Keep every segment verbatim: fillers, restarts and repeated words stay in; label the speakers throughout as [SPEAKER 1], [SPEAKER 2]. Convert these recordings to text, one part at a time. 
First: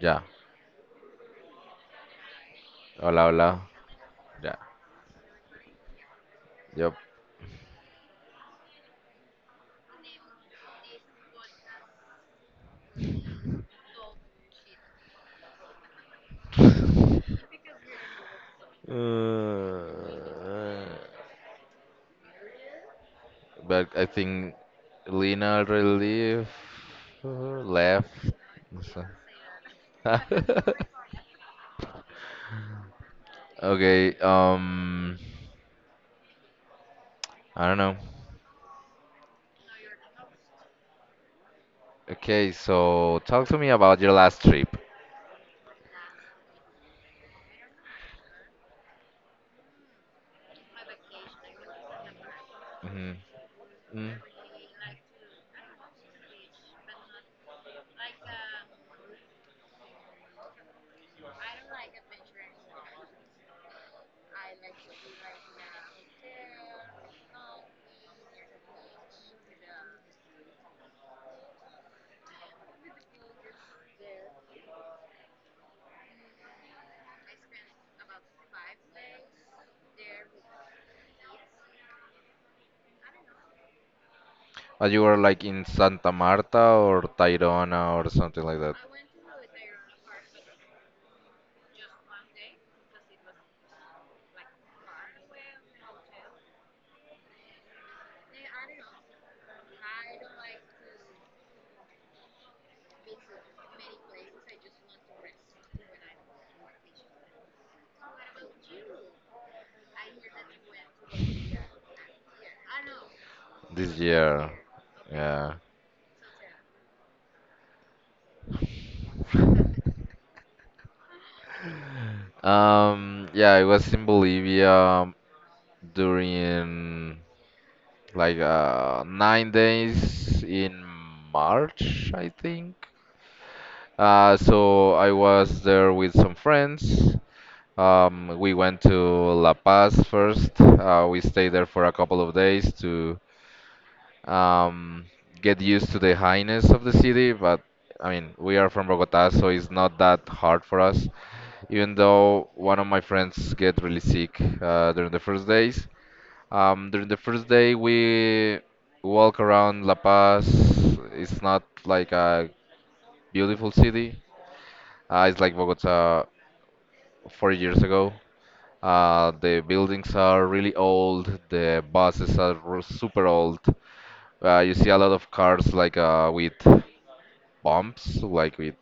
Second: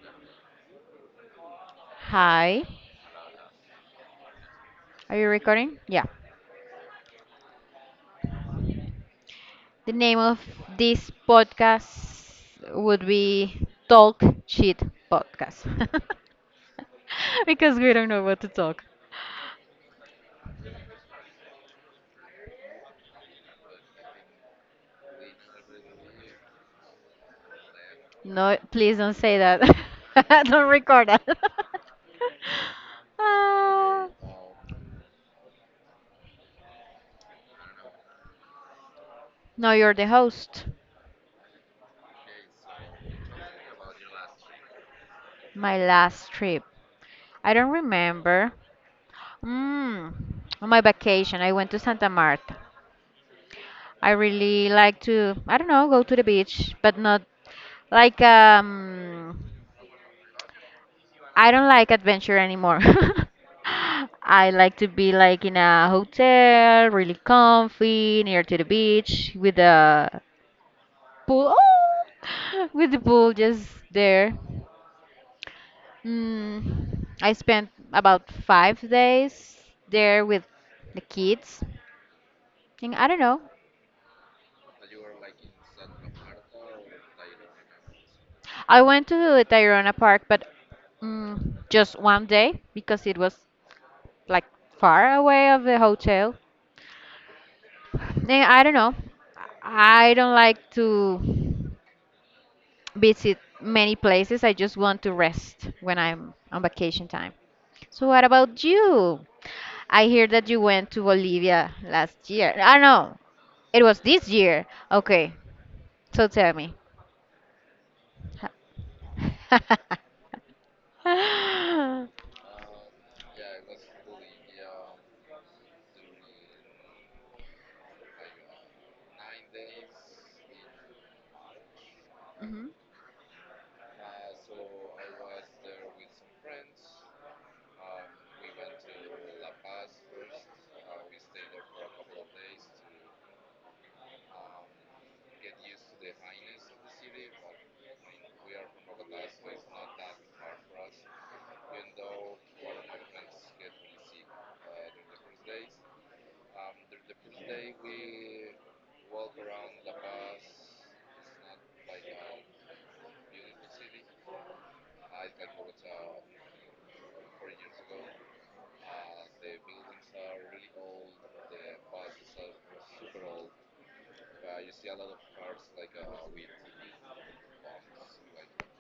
[SPEAKER 1] Ya.
[SPEAKER 2] Hi,
[SPEAKER 1] Hola, hola. Ya.
[SPEAKER 2] are you recording? Yeah.
[SPEAKER 1] Yep.
[SPEAKER 2] The name of this podcast would be Talk Shit Podcast because we don't know what to talk.
[SPEAKER 1] Uh, But I think Lena already left. Left.
[SPEAKER 2] No,
[SPEAKER 1] No
[SPEAKER 2] please
[SPEAKER 1] sé.
[SPEAKER 2] don't say that. don't record that. uh,
[SPEAKER 1] Okay. Um. I don't know.
[SPEAKER 2] no, you're the host.
[SPEAKER 1] Okay. So talk to me about your last trip.
[SPEAKER 2] My last trip. I don't remember. Mm, on my vacation, I went to Santa Marta.
[SPEAKER 1] hmm
[SPEAKER 2] I
[SPEAKER 1] Mm.
[SPEAKER 2] really like to, I don't know, go to the beach, but not like um I don't like adventure anymore. I like to be like in a hotel, really comfy, near to the beach with a pool. Oh, with the pool just there. Mm, I spent about five days there with the kids. And I don't know.
[SPEAKER 1] Uh, You were like in Santa Marta or Tayrona or something like that.
[SPEAKER 2] I went to the Tayrona Park, but mm, just one day because it was like far away of the hotel. Eh, I don't know. I don't like to visit many places. I just want to rest when I'm on vacation time. So what about you? I hear that you went to Bolivia last year. I know it
[SPEAKER 1] This
[SPEAKER 2] was this
[SPEAKER 1] year,
[SPEAKER 2] year. Okay,
[SPEAKER 1] yeah.
[SPEAKER 2] so tell me. Mhm.
[SPEAKER 1] Um, yeah, I was in Bolivia during like uh, nine days in March, I think. Uh, so I was there with some friends. Um, we went to La Paz first. Uh, we stayed there for a couple of days to um, get used to the highness of the city, but I mean, we are from Bogota, so it's not that hard for us. Even though one of my friends get really sick uh, during the first days. Um, during the first day, we walk around La Paz. It's not like a beautiful city. Uh, it's like Bogota four years ago. Uh, the buildings are really old. The buses are r- super old. Uh, you see a lot of cars like uh, with bumps, like with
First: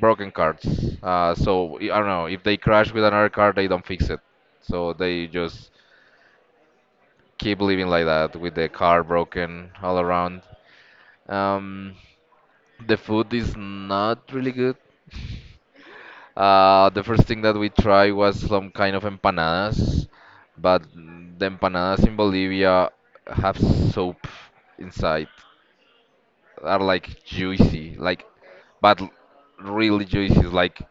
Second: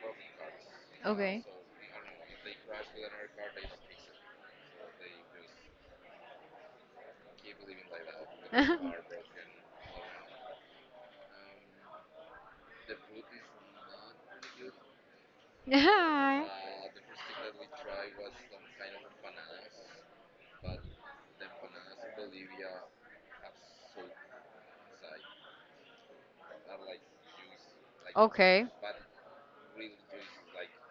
[SPEAKER 1] broken cards. Uh,
[SPEAKER 2] Okay.
[SPEAKER 1] so I don't know, if they crash with another card, they don't fix it. So they just keep living like that with the car broken all around. Um, the food is not really good.
[SPEAKER 2] Yeah.
[SPEAKER 1] Uh, the first thing that we tried was some kind of empanadas, but the empanadas in Bolivia have soap inside. Are like juicy, like,
[SPEAKER 2] Okay.
[SPEAKER 1] but really juicy, like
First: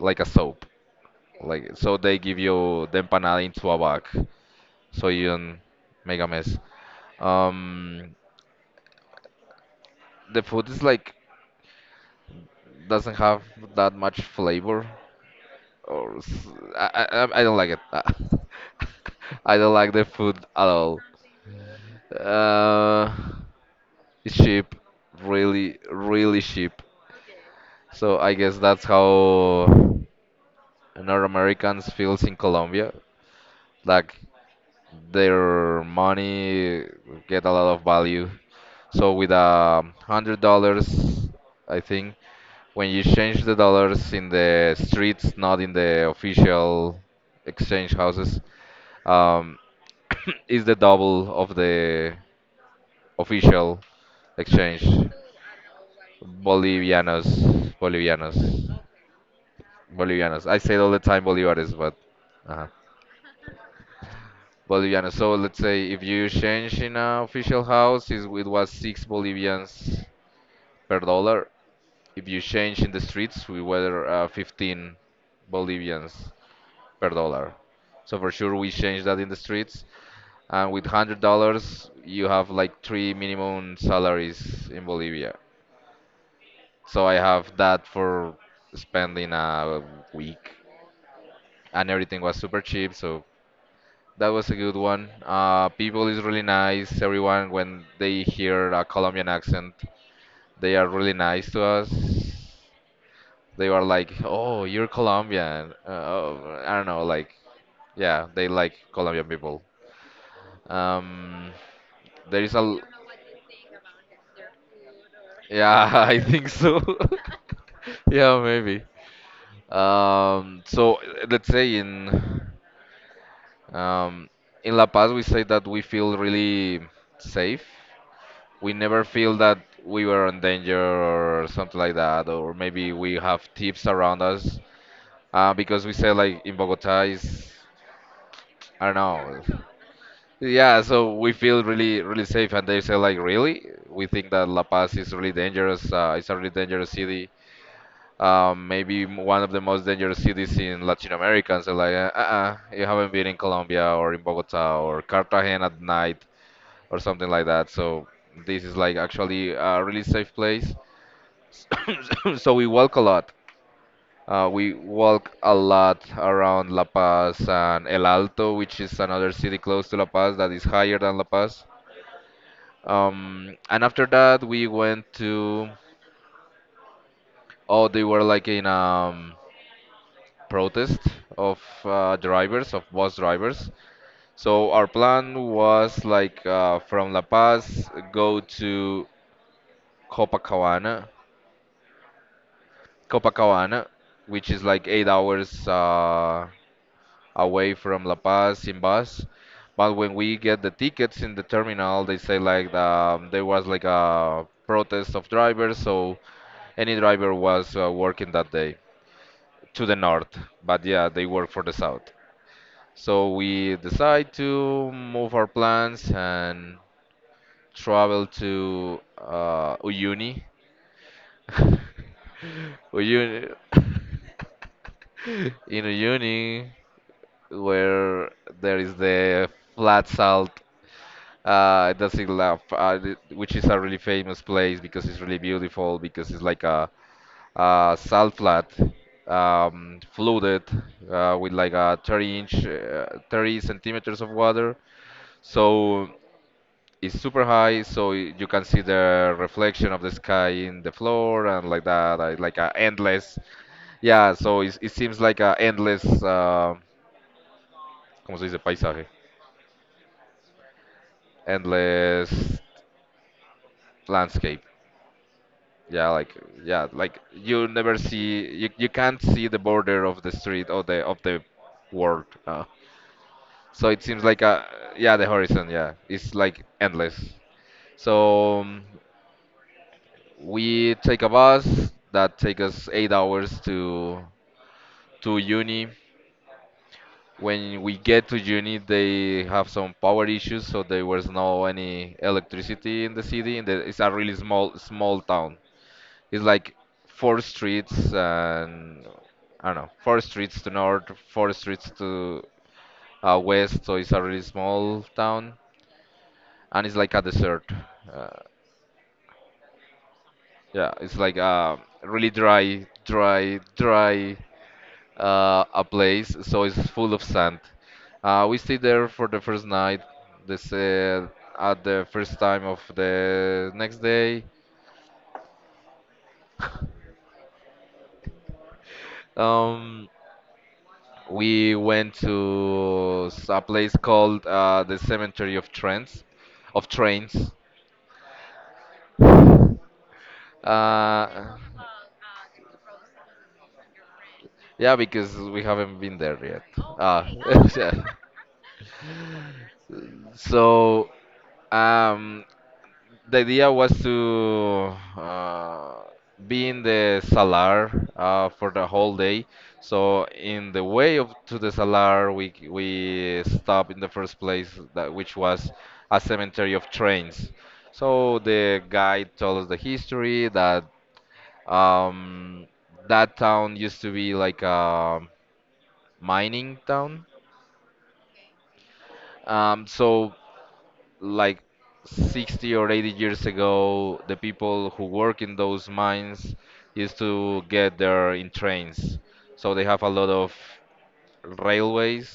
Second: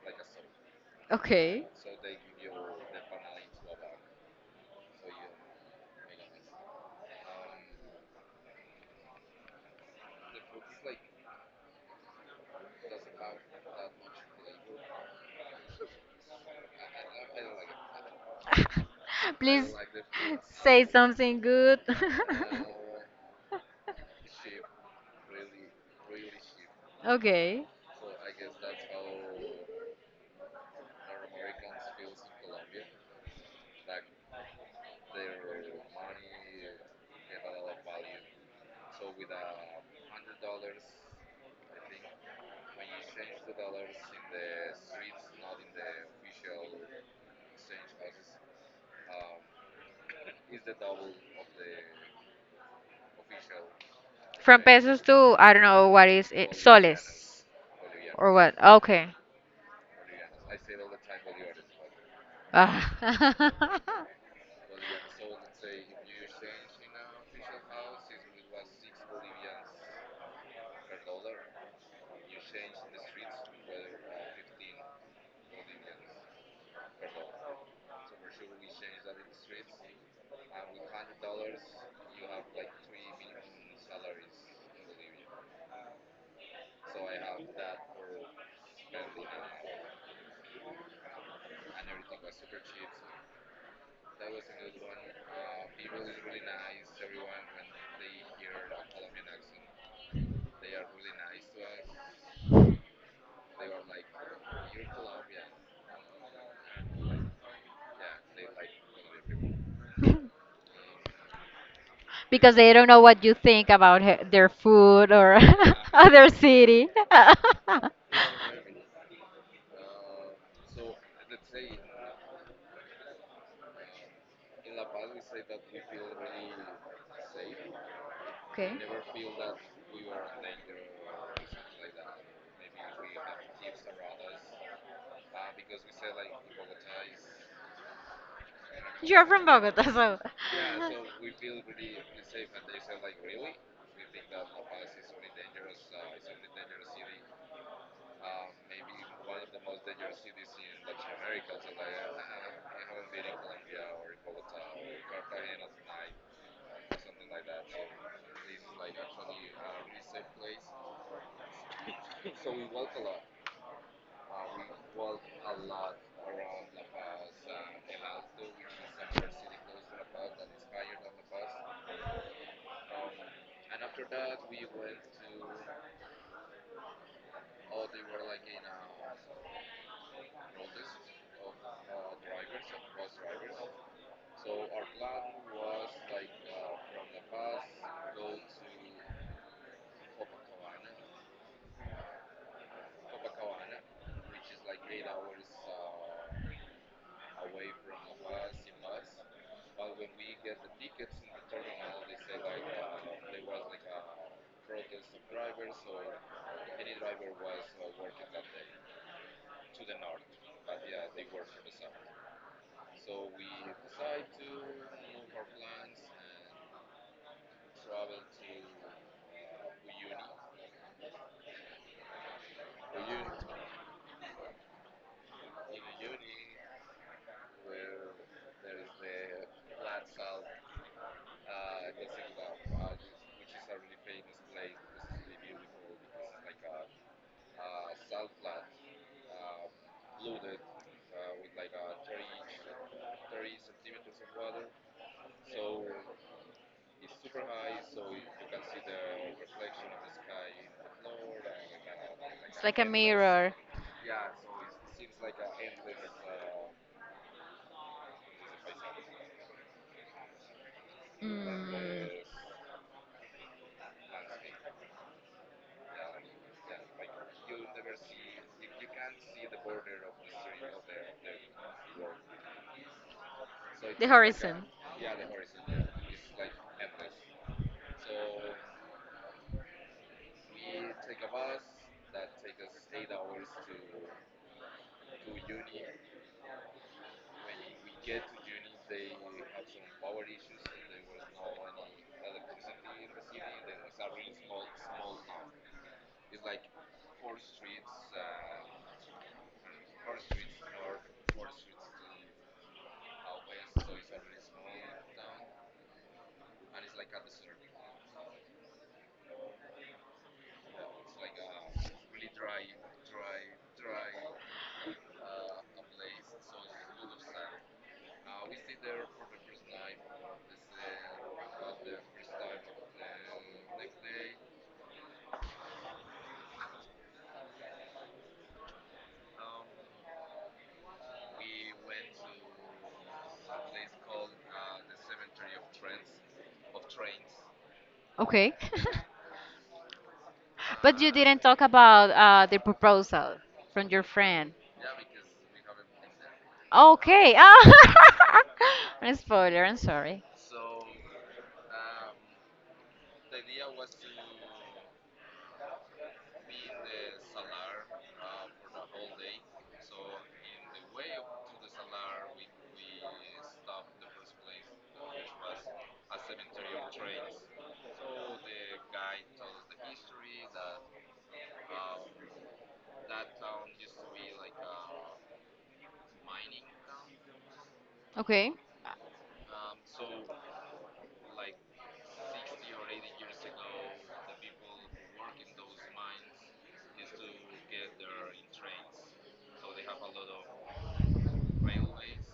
[SPEAKER 1] like a soap.
[SPEAKER 2] Okay.
[SPEAKER 1] Like, so they give you the empanada into a bag so you don't make a mess. Um, the food is like doesn't have that much flavor or s- I, I, I I don't like it. I
[SPEAKER 2] Please
[SPEAKER 1] don't like the food at
[SPEAKER 2] say
[SPEAKER 1] all.
[SPEAKER 2] something good.
[SPEAKER 1] Uh, it's cheap, really, really cheap.
[SPEAKER 2] Okay.
[SPEAKER 1] So I guess that's how North Americans feels in Colombia. Like, their money get a lot of value. So with a hundred dollars, I think, when you change the dollars in the streets, not in the official exchange houses, um, is the double of the official
[SPEAKER 2] From
[SPEAKER 1] exchange.
[SPEAKER 2] pesos to, I don't know, what is it?
[SPEAKER 1] Bolivianos,
[SPEAKER 2] Soles. Or
[SPEAKER 1] bolivianos,
[SPEAKER 2] what? Okay.
[SPEAKER 1] bolivianos. I say it all the time bolivares, but. Uh-huh.
[SPEAKER 2] Ah.
[SPEAKER 1] Bolivianos. So let's say if you change in an official house, is it was six Bolivians per dollar. If you change in the streets, we were uh, fifteen Bolivians per dollar. So for sure we change that in the streets. And with hundred dollars, you have like three minimum salaries in Bolivia. So I have that for spending a week, and everything was super cheap. So that was a good one. Uh, people is really nice. Everyone, when they hear a Colombian accent, they are really nice to us. They are like, "Oh, you're Colombian." Uh, oh, I don't know, like, yeah, they like Colombian people. Um, there
[SPEAKER 2] because
[SPEAKER 1] is a,
[SPEAKER 2] they
[SPEAKER 1] l-
[SPEAKER 2] don't know what you think about he- their food or
[SPEAKER 1] yeah, I
[SPEAKER 2] other
[SPEAKER 1] think so.
[SPEAKER 2] city.
[SPEAKER 1] Yeah, maybe. Um, so uh, let's say in um, in La Paz, we say that we feel really safe,
[SPEAKER 2] okay.
[SPEAKER 1] we never feel that we were in danger or something like that, or maybe we have thieves around us. Uh, because we say like in Bogota is, I don't
[SPEAKER 2] You're from
[SPEAKER 1] know.
[SPEAKER 2] Bogota, so.
[SPEAKER 1] Yeah, so we feel really really safe, and they say like really, we think that La Paz is really dangerous. Uh, it's a really dangerous city. Um, maybe m- one of the most dangerous cities in Latin America. And so like, uh, uh, uh, you haven't been in Colombia or in Bogota or Cartagena at night or something like that. So this is like actually a really safe place. so we walk a lot. Uh, we walk a lot around La Paz and El Alto, which is another city close to La Paz that is higher than La Paz. Um, and after that, we went to, oh, they were like in um, protest of uh, drivers, of bus drivers. So our plan was like uh, from La Paz, go to Copacabana, Copacabana, which is like eight hours uh, away from La Paz in bus. But when we get the tickets in the terminal, they say like um, there was like a protest of drivers, so any driver was uh, working that day to the north. But yeah, they work for the south. So we decide to move our plans and travel to uh, Uyuni. Uyuni. in Uyuni, where there is the flat salt. Uh, the Sigla, uh, th- which is a really famous place because it's really beautiful, because it's like a, a salt flat, um, flooded uh, with like a thirty inch, uh, thirty centimeters of water. So it's super high, so y- you can see the reflection of the sky in the floor and like that, uh, like
[SPEAKER 2] It's
[SPEAKER 1] a
[SPEAKER 2] like a
[SPEAKER 1] endless.
[SPEAKER 2] mirror.
[SPEAKER 1] Yeah, so it, it seems like a endless, uh, ¿cómo se dice? Paisaje,
[SPEAKER 2] Mm.
[SPEAKER 1] endless landscape. Yeah, like, yeah, like you never see, you, you can't see the border of the street or the of the world. Uh, so it
[SPEAKER 2] The
[SPEAKER 1] seems like
[SPEAKER 2] horizon.
[SPEAKER 1] a, yeah, the horizon, yeah, it's like endless. So um, we take a bus that take us eight hours to to uni. When we get to uni, they have some power issues, so there was no any electricity in the city. And the, it's a really small small town. It's like four streets and, I don't know, four streets to north, four streets to uh, west. So it's a really small town, and it's like a desert. Uh, yeah, it's like a really dry, dry, dry uh, a place. So it's full of sand. Uh, we stayed there for the first night. This uh, At the first time of the next day. Um, We went to s- a place called uh, the Cemetery of Trends, of Trains.
[SPEAKER 2] Okay. But you didn't
[SPEAKER 1] Uh,
[SPEAKER 2] talk about uh, the proposal from your friend.
[SPEAKER 1] yeah, because we haven't been there yet. Ah,
[SPEAKER 2] Okay. Ah.
[SPEAKER 1] yeah.
[SPEAKER 2] A spoiler, I'm sorry.
[SPEAKER 1] So, um, The idea was to uh, be in the salar uh, for the whole day. So in the way of to the salar, we we stopped in the first place that which was a cemetery of trains. So the guide told us the history that um, that town used to be like a mining town.
[SPEAKER 2] Okay.
[SPEAKER 1] Um, so like sixty or eighty years ago, the people who work in those mines used to get there in trains. So they have a lot of railways,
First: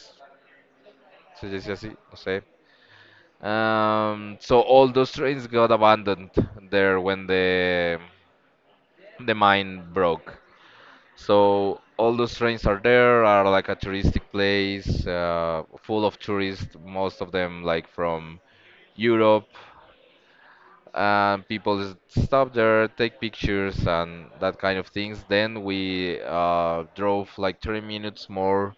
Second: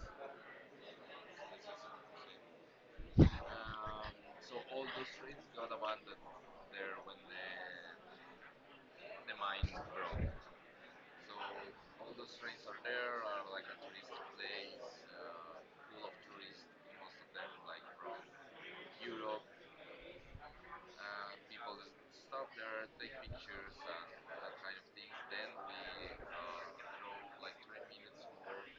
[SPEAKER 1] se dice así, no sé. Um, so all those trains got abandoned there when the the mine broke. So all those trains are there, are like a touristic place, uh, full of tourists, most of them like from Europe, and people s- stop there, take pictures and that kind of things. Then we uh, drove like thirty minutes more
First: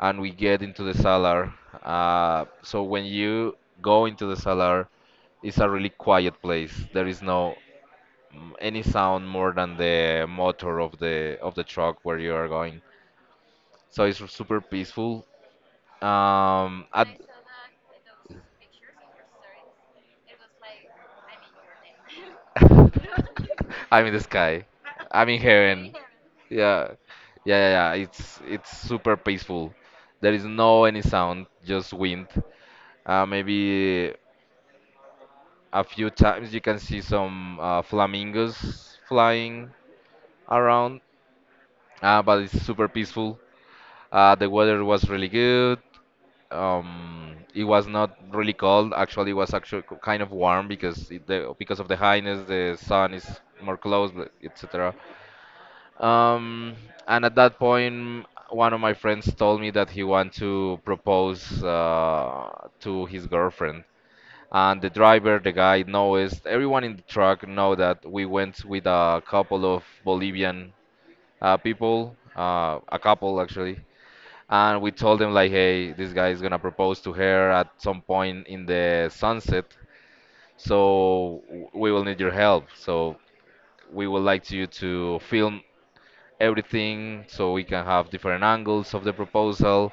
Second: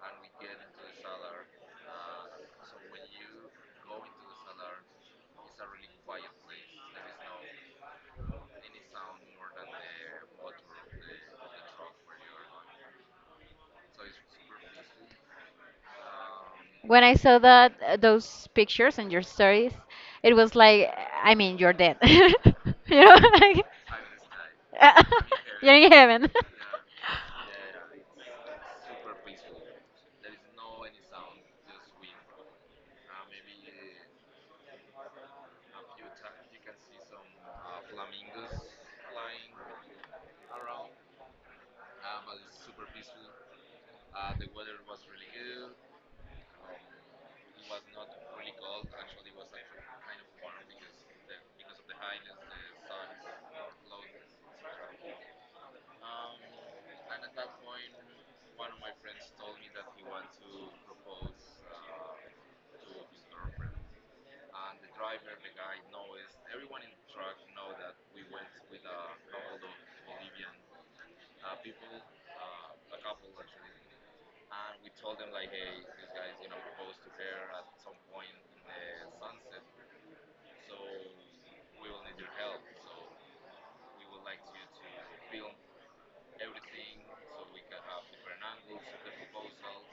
[SPEAKER 1] and we get into the Salar. Uh, so when you go into the Salar, it's a really quiet place. There is no mm, any sound more than the motor of the of the truck where you are going. So it's super peaceful. Um,
[SPEAKER 2] When
[SPEAKER 1] at,
[SPEAKER 2] I saw that uh, those pictures and your stories, it was like, I mean, you're dead. You know, like,
[SPEAKER 1] I'm in the sky. I'm in
[SPEAKER 2] you're in
[SPEAKER 1] heaven.
[SPEAKER 2] heaven.
[SPEAKER 1] Yeah, yeah, yeah, yeah. It's it's super peaceful. There is no any sound, just wind. Uh, maybe a few times you can see some uh, flamingos flying around, uh, but it's super peaceful. Uh, the weather was really good. Um it was not really cold, actually. It was actually kind of warm because it, the, because of the highness the sun is more close, but etc. um and at that point one of my friends told me that he want to propose uh, to his girlfriend, and the driver, the guy knows everyone in the truck, know that we went with a couple of bolivian uh, people, uh, a couple actually, and we told him like, hey, this guy is gonna propose to her at some point in the sunset, so w- we will need your help, so we would like you to film everything so we can have different angles of the proposal,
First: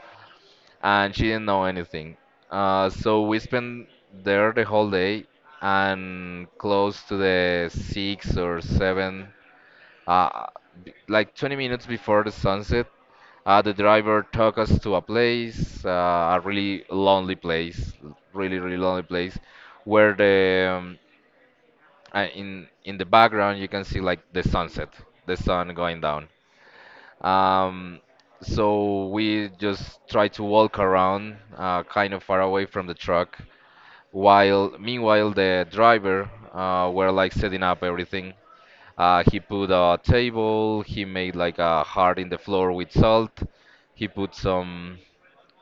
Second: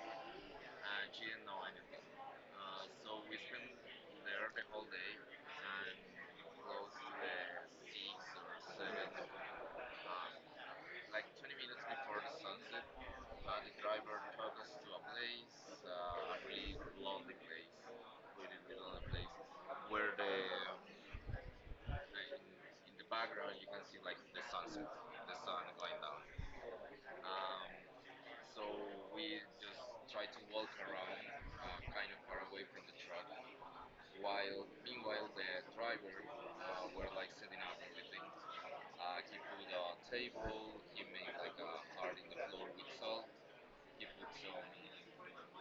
[SPEAKER 1] and she didn't know anything. Uh, so we spent there the whole day, and close to the six or seven, uh, b- like twenty minutes before the sunset, uh, the driver took us to a place, uh, a really lonely place, really really lonely place, where the um, uh, in in the background you can see like the sunset, the sun going down. Um, so we just try to walk around, uh, kind of far away from the truck, while meanwhile the driver uh, were like setting up everything. Uh, he put a table, he made like a heart in the floor with salt, he put some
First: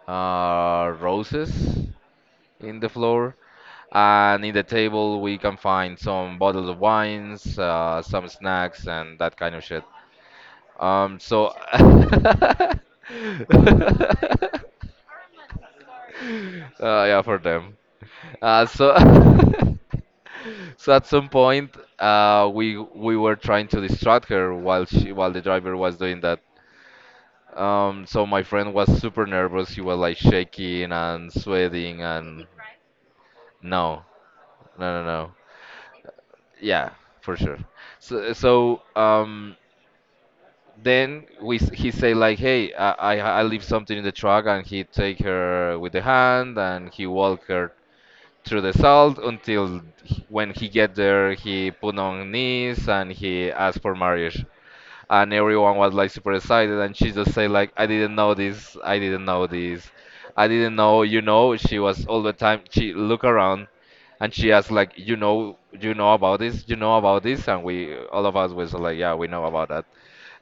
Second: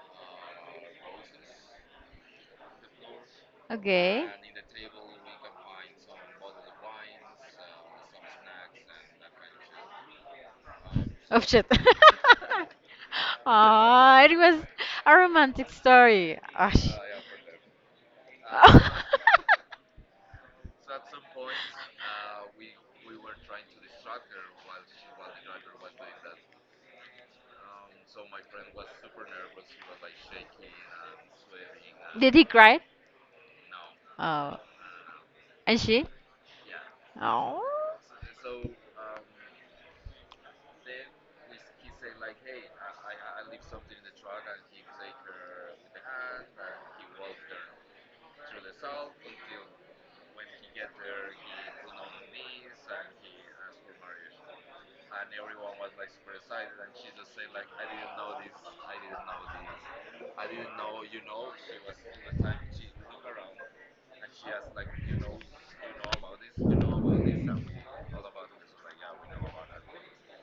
[SPEAKER 1] uh, roses in the floor.
[SPEAKER 2] Okay.
[SPEAKER 1] And in the table, we can find some bottles of wines, uh, some snacks, and that kind of shit. Um,
[SPEAKER 2] Oh
[SPEAKER 1] so,
[SPEAKER 2] shit.
[SPEAKER 1] uh,
[SPEAKER 2] Ah, it was a romantic story. Ah,
[SPEAKER 1] yeah, for them. Uh, so, so at some point, uh, we we were trying to distract her while she while the driver was doing that. Um, so my friend was super nervous. He was like shaking and sweating
[SPEAKER 2] Did he
[SPEAKER 1] and,
[SPEAKER 2] cry?
[SPEAKER 1] no,
[SPEAKER 2] Oh,
[SPEAKER 1] no, no, no.
[SPEAKER 2] and she?
[SPEAKER 1] Yeah, for sure.
[SPEAKER 2] Oh.
[SPEAKER 1] So, so um, then we s- he say like, hey, I, I I leave something in the truck, and he take her with the hand, and he walk her through the salt until he- when he get there, he put on knees and he asked for marriage, and everyone was like super excited, and she just say like, I didn't know this, I didn't know this, I didn't know, you know, she was all the time she look around and she asked like, you know, you know about this, you know about this, and we all of us was like, yeah, we know about that.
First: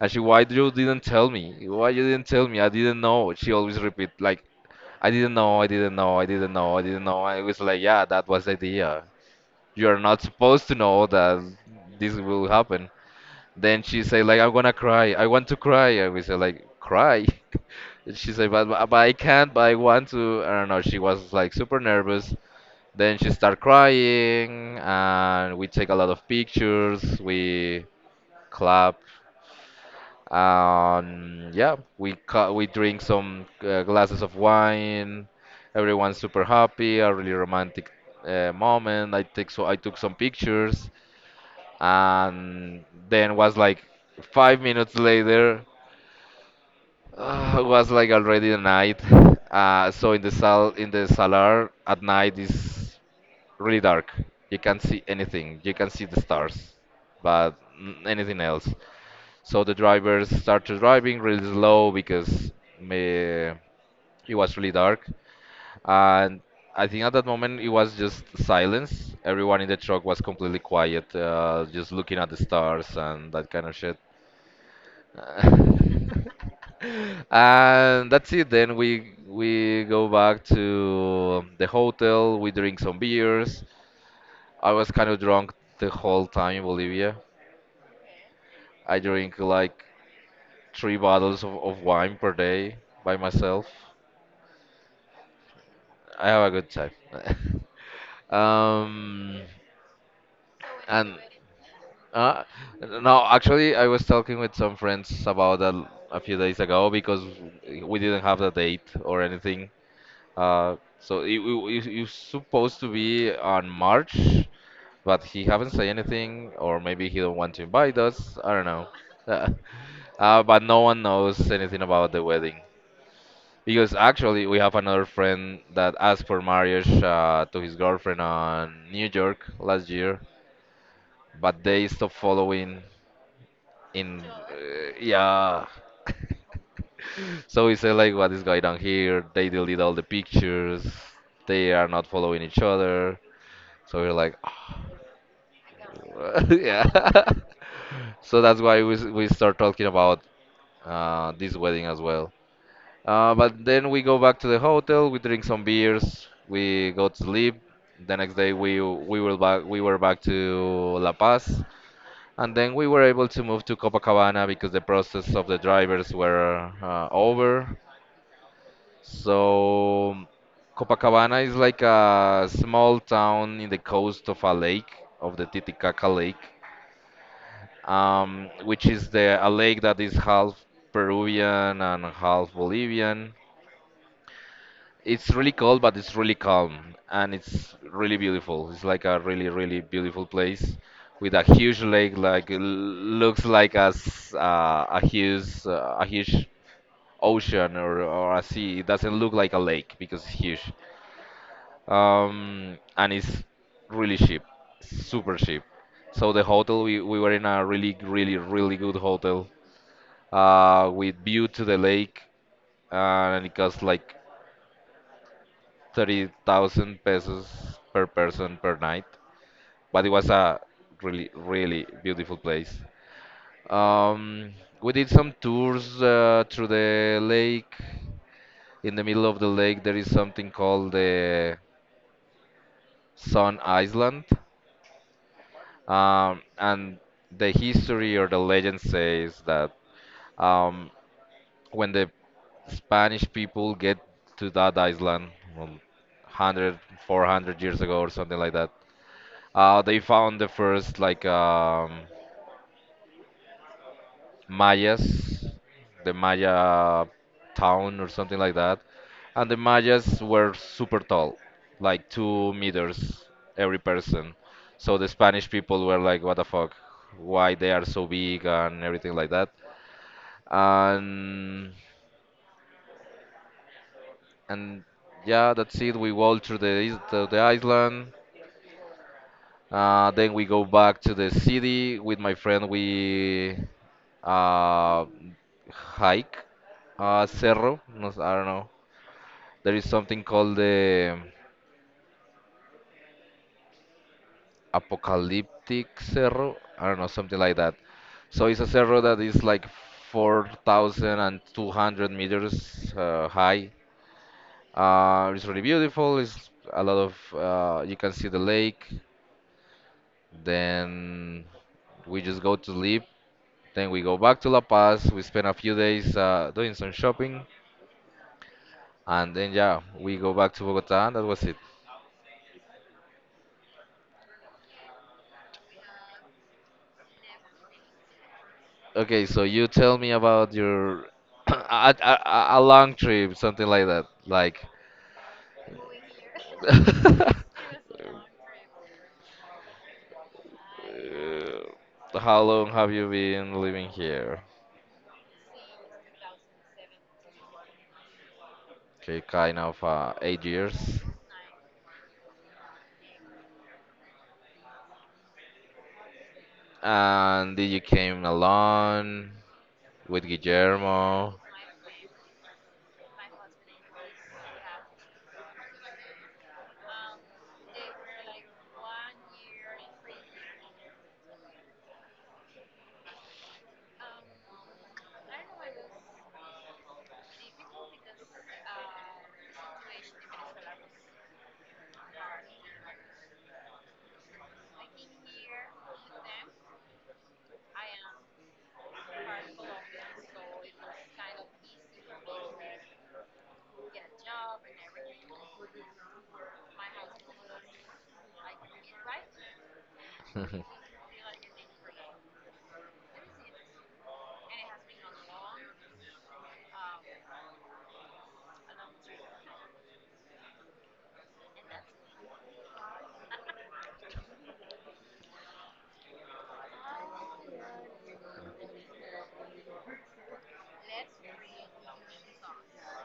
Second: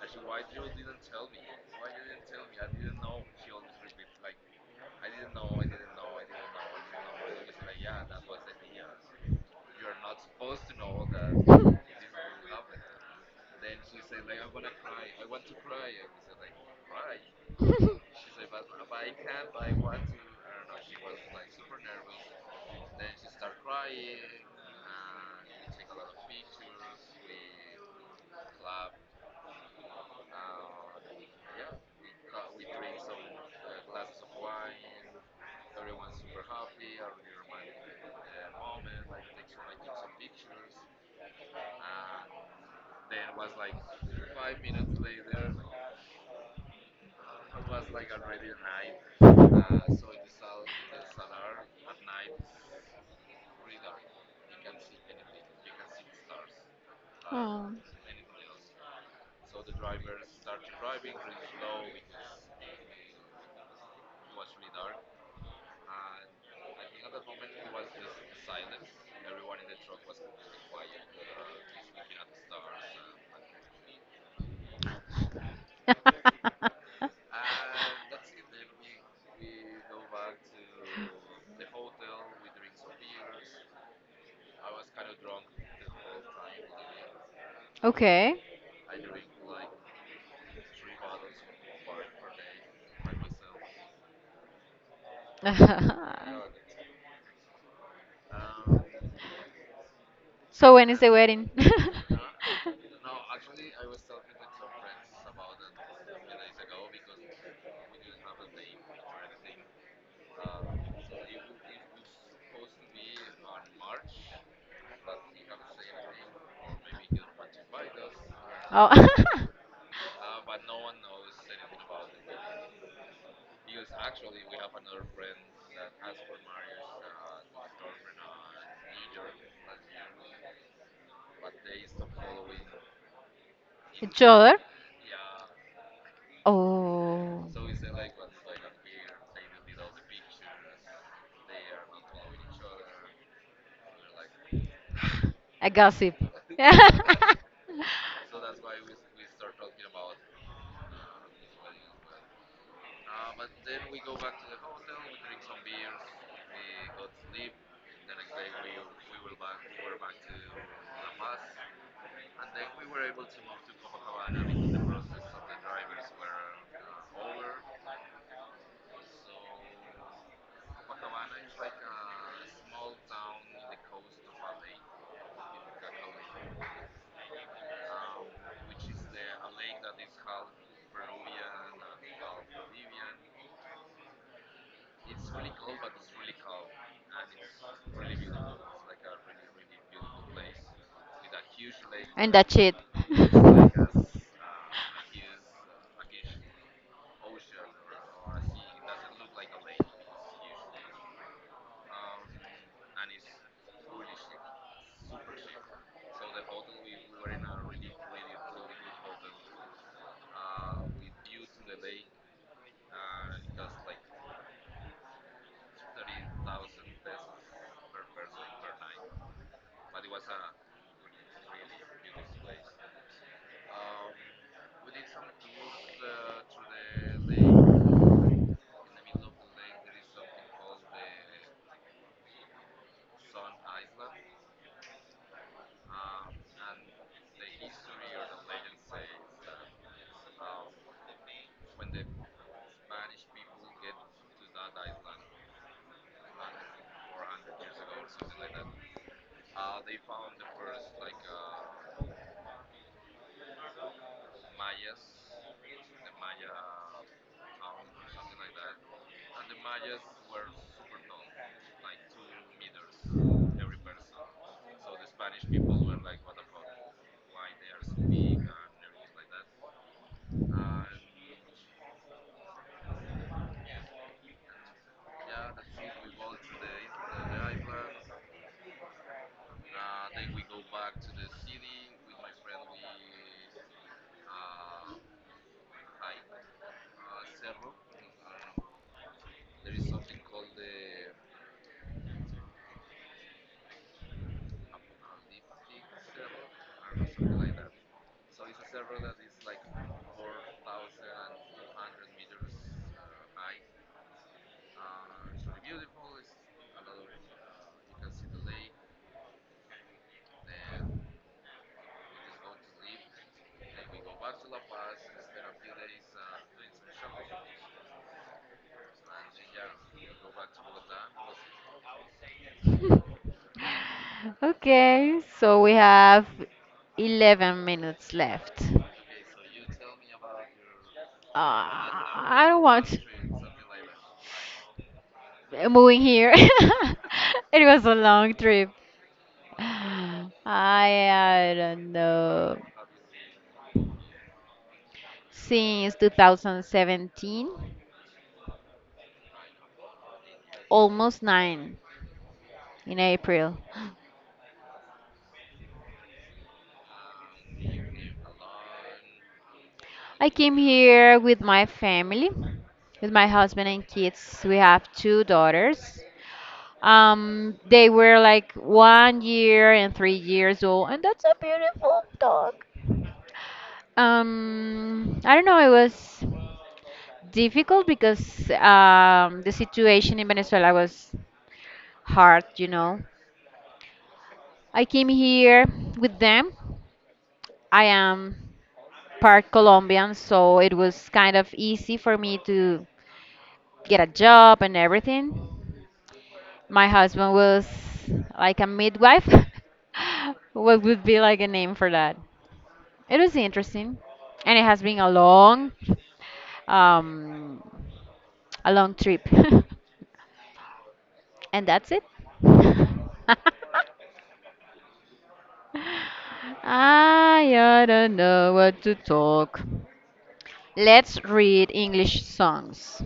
[SPEAKER 1] And she, why you didn't tell me? Why you didn't tell me? I didn't know. She always repeat like, I didn't know, I didn't know, I didn't know, I didn't know. I was like, yeah, that was the idea. You are not supposed to know that this will happen. Then she say like, I'm gonna cry. I want to cry. And we say like, cry. And she said, but, but I can't, but I want to. I don't know. She was like super nervous. Then she started crying, and we take a lot of pictures. We clap, and yeah, we cu- we drink some uh, glasses of wine. Everyone's super happy. A really romantic uh, moment. I take so I took some pictures, and then was like five minutes later, uh, it was like already the night. Uh, so in the sal in the salar at night is really dark. You can't see anything. You can see the stars, but
[SPEAKER 2] Oh.
[SPEAKER 1] n- anything else. So the drivers started driving really slow because me, it was really dark. And I think at that moment it was just silence. Everyone in the truck was completely quiet, uh, just looking at the stars and that kind of shit. And that's it. Then we we go back to the hotel. We drink some beers. I was kind of drunk the whole time in Bolivia.
[SPEAKER 2] okay.
[SPEAKER 1] I drink like three bottles of, of wine per day by myself. I have a good time. um,
[SPEAKER 2] So when is the
[SPEAKER 1] and
[SPEAKER 2] wedding?
[SPEAKER 1] uh, no, actually, I was talking with some friends about that a few days ago because we didn't have the date or anything. Uh, so it, it, it was supposed to be on March, but he haven't said anything, or maybe he don't want to invite us. I don't know.
[SPEAKER 2] Oh,
[SPEAKER 1] Uh, but no one knows anything about the wedding because actually we have another friend that asked for marriage uh, to his girlfriend on New York last year, but they stopped following in.
[SPEAKER 2] each other?
[SPEAKER 1] Uh, yeah.
[SPEAKER 2] Oh,
[SPEAKER 1] So we say like, what is going on here? They delete all the pictures. They are not following each other. So we're like,
[SPEAKER 2] a gossip.
[SPEAKER 1] yeah. So that's why we s- we start talking about uh, this wedding as well. Uh, but then we go back to the hotel, we drink some beers, we go to sleep. The next day we we were back we were back to La Paz, and then we were able to move to Copacabana because the process of the drivers were uh, over. So Copacabana is like a small town in the coast of a lake, of the Titicaca Lake, um, which is the a lake that is half Peruvian and half Bolivian. It's really cold, but it's really calm and it's really beautiful. It's like a really, really beautiful place with a huge lake,
[SPEAKER 2] And that
[SPEAKER 1] like
[SPEAKER 2] that's
[SPEAKER 1] l-
[SPEAKER 2] it.
[SPEAKER 1] looks like a
[SPEAKER 2] Looks
[SPEAKER 1] s- uh, a huge uh, a huge ocean or, or a sea. It doesn't look like a lake because it's huge, um, and it's really cheap, super cheap. So the hotel we, we were in a really, really, really good hotel uh, with view to the lake, uh, and it cost like thirty thousand pesos per person per night, but it was a really, really beautiful place. Um, we did some tours uh, through the lake. In the middle of the lake, there is something called the Sun Island. Um, and the history or the legend says that um, when the Spanish people get to that island, um, one hundred years ago or something like that, Uh, they found the first like um, Mayas, the Maya town or something like that, and the Mayas were super tall, like two meters every person. So the Spanish people were like, "What the fuck? Why they are so big and everything like that?" And and yeah, that's it. We walk through the is- the, the island. Uh, then we go back to the city with my friend. We uh, hike, uh, cerro. No, s- I don't know. There is something called the apocalyptic cerro. I don't know, something like that. So it's a cerro that is like four thousand two hundred meters uh, high. Uh, it's really beautiful. It's a lot of uh, you can see the lake. Then we just go to sleep. Then we go back to La Paz. We spend a few days uh, doing some shopping, and then yeah, we go back to Bogota, and that was it.
[SPEAKER 2] Okay, so we have eleven minutes left.
[SPEAKER 1] Okay, so you tell me about your
[SPEAKER 2] Uh,
[SPEAKER 1] a, a,
[SPEAKER 2] I
[SPEAKER 1] a a
[SPEAKER 2] don't
[SPEAKER 1] long
[SPEAKER 2] want,
[SPEAKER 1] trip, something like that. Like,
[SPEAKER 2] uh, moving here. it was a long trip. I, I don't
[SPEAKER 1] Uh, how
[SPEAKER 2] know.
[SPEAKER 1] long have you been living here?
[SPEAKER 2] Since two thousand seventeen,
[SPEAKER 1] Okay, kind of uh, eight years.
[SPEAKER 2] almost nine in April.
[SPEAKER 1] And did you came alone with
[SPEAKER 2] I came here
[SPEAKER 1] Guillermo?
[SPEAKER 2] with my family, with my husband and kids. We have two daughters. Um, they were like one year and three years old, and that's a beautiful dog. Um, I don't know, it was difficult because um, the situation in Venezuela was hard, you know. I came here with them. I am part Colombian, so it was kind of easy for me to get a job and everything. My husband was like a midwife. What would be like a name for that? It was interesting, and it has been a long, um, a long trip, and that's it. I I don't know what to talk. Let's read English songs.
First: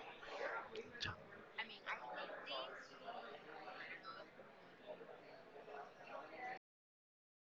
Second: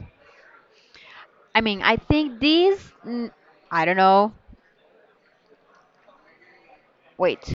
[SPEAKER 2] I mean, I think these. n- I don't know. Wait,